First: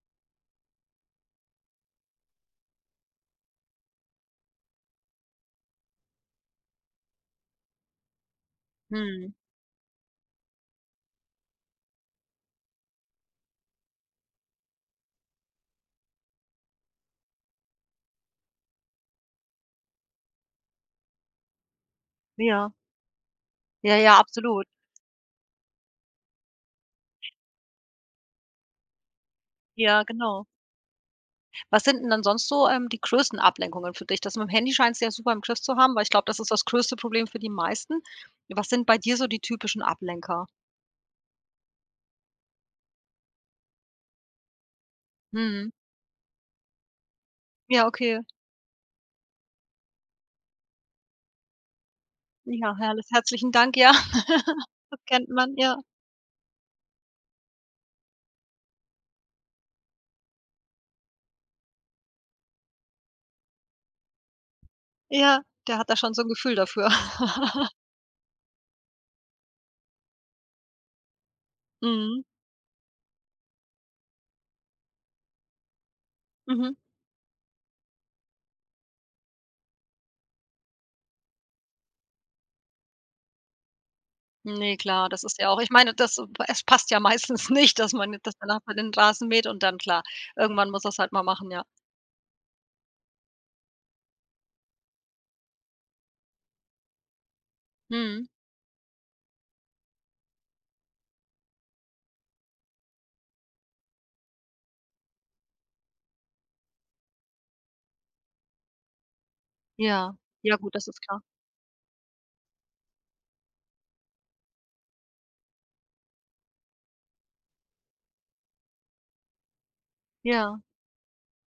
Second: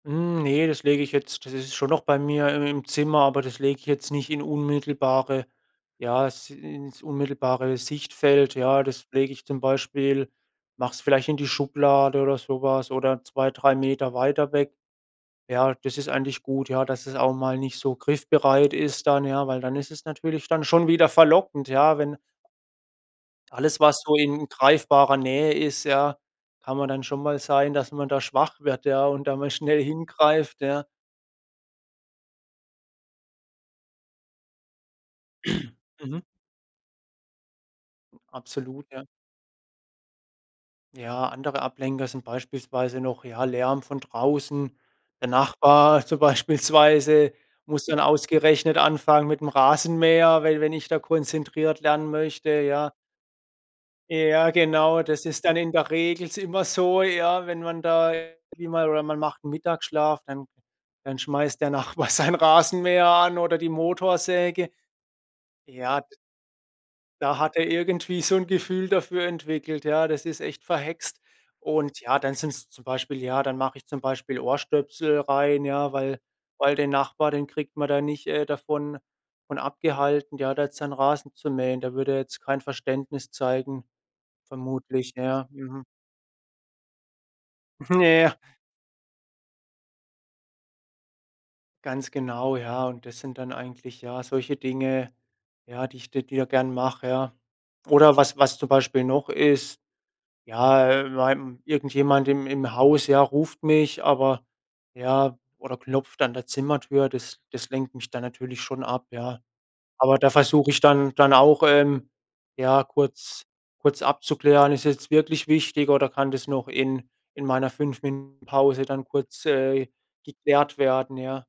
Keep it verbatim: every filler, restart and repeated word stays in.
Hm, ne, das lege ich jetzt das ist schon noch bei mir im im Zimmer, aber das lege ich jetzt nicht in unmittelbare ja, s ins unmittelbare Sichtfeld. Ja, das lege Mhm. ich zum Beispiel mache es vielleicht in die Schublade oder so was oder zwei, drei Meter weiter weg. Ja, das ist eigentlich gut, ja, dass das auch mal nicht so griffbereit ist dann, ja, weil dann ist es natürlich dann schon wieder verlockend, ja, wenn Ja. Alles, Ja, was so ja, in absolut. greifbarer Nähe ist, ja kann man dann schon mal sein, dass man da schwach wird, ja, und da mal schnell Ja, genau. hingreift, ja. Was sind 'n dann sonst so, ähm, die größten Ablenkungen für dich? Das mit'm Handy scheinst du ja super im Griff zu haben, weil ich Mhm. glaube, das ist das größte Problem für die meisten. Was sind Absolut, bei ja. dir so die typischen Ablenker? Ja, andere Ablenker sind beispielsweise noch, ja, Lärm von draußen, der Mhm. Nachbar so beispielsweise muss Ja, dann okay. ausgerechnet anfangen mit'm Rasenmäher, we wenn ich da konzentriert lernen möchte, Ja, ja. herrlich herzlichen Dank, ja. Ja Das genau, das kennt ist man, dann in ja. der Regel s immer so, ja, wenn man da [unintelligible] oder man macht Mittagsschlaf, dann dann schmeißt der Nachbar seinen Rasenmäher an oder die Motorsäge. Ja, der hat da Ja, schon d so 'n Gefühl dafür. da hat er irgendwie so 'n Gefühl dafür entwickelt, ja, das ist echt verhext. Und ja, Mhm. dann sind's zum Beispiel ja, dann mache ich zum Beispiel Ohrstöpsel rein, ja, weil Mhm. weil den Nachbar, den kriegt man da nicht, äh, davon von abgehalten, ja, der hat jetzt seinen Rasen zu mähen. Da würde er jetzt kein Verständnis zeigen Ne, klar, vermutlich, das ist ja. ja auch ich Mhm. meine, das p es passt ja meistens nicht, dass man Ne, jetzt ja. dass der Nachbar den Rasen mäht und dann klar, irgendwann muss er's halt mal machen, ja. Ganz genau, ja und das sind dann eigentlich ja solche Dinge, ja, die ich [unintelligible] gern mache, ja. Oder Mhm. was was zum Beispiel noch ist ja, in meinem irgendjemand im im Haus, ja, ruft mich, aber, ja oder klopft an der Zimmertür, das das lenkt mich dann natürlich schon ab, ja. Ja, Aber da ja versuche gut, ich das ist dann klar. dann auch, ähm, ja kurz kurz abzuklären: Ist jetzt wirklich wichtig oder kann das noch in in meiner fünf Minuten-Pause dann kurz, äh, Ja. geklärt werden, ja.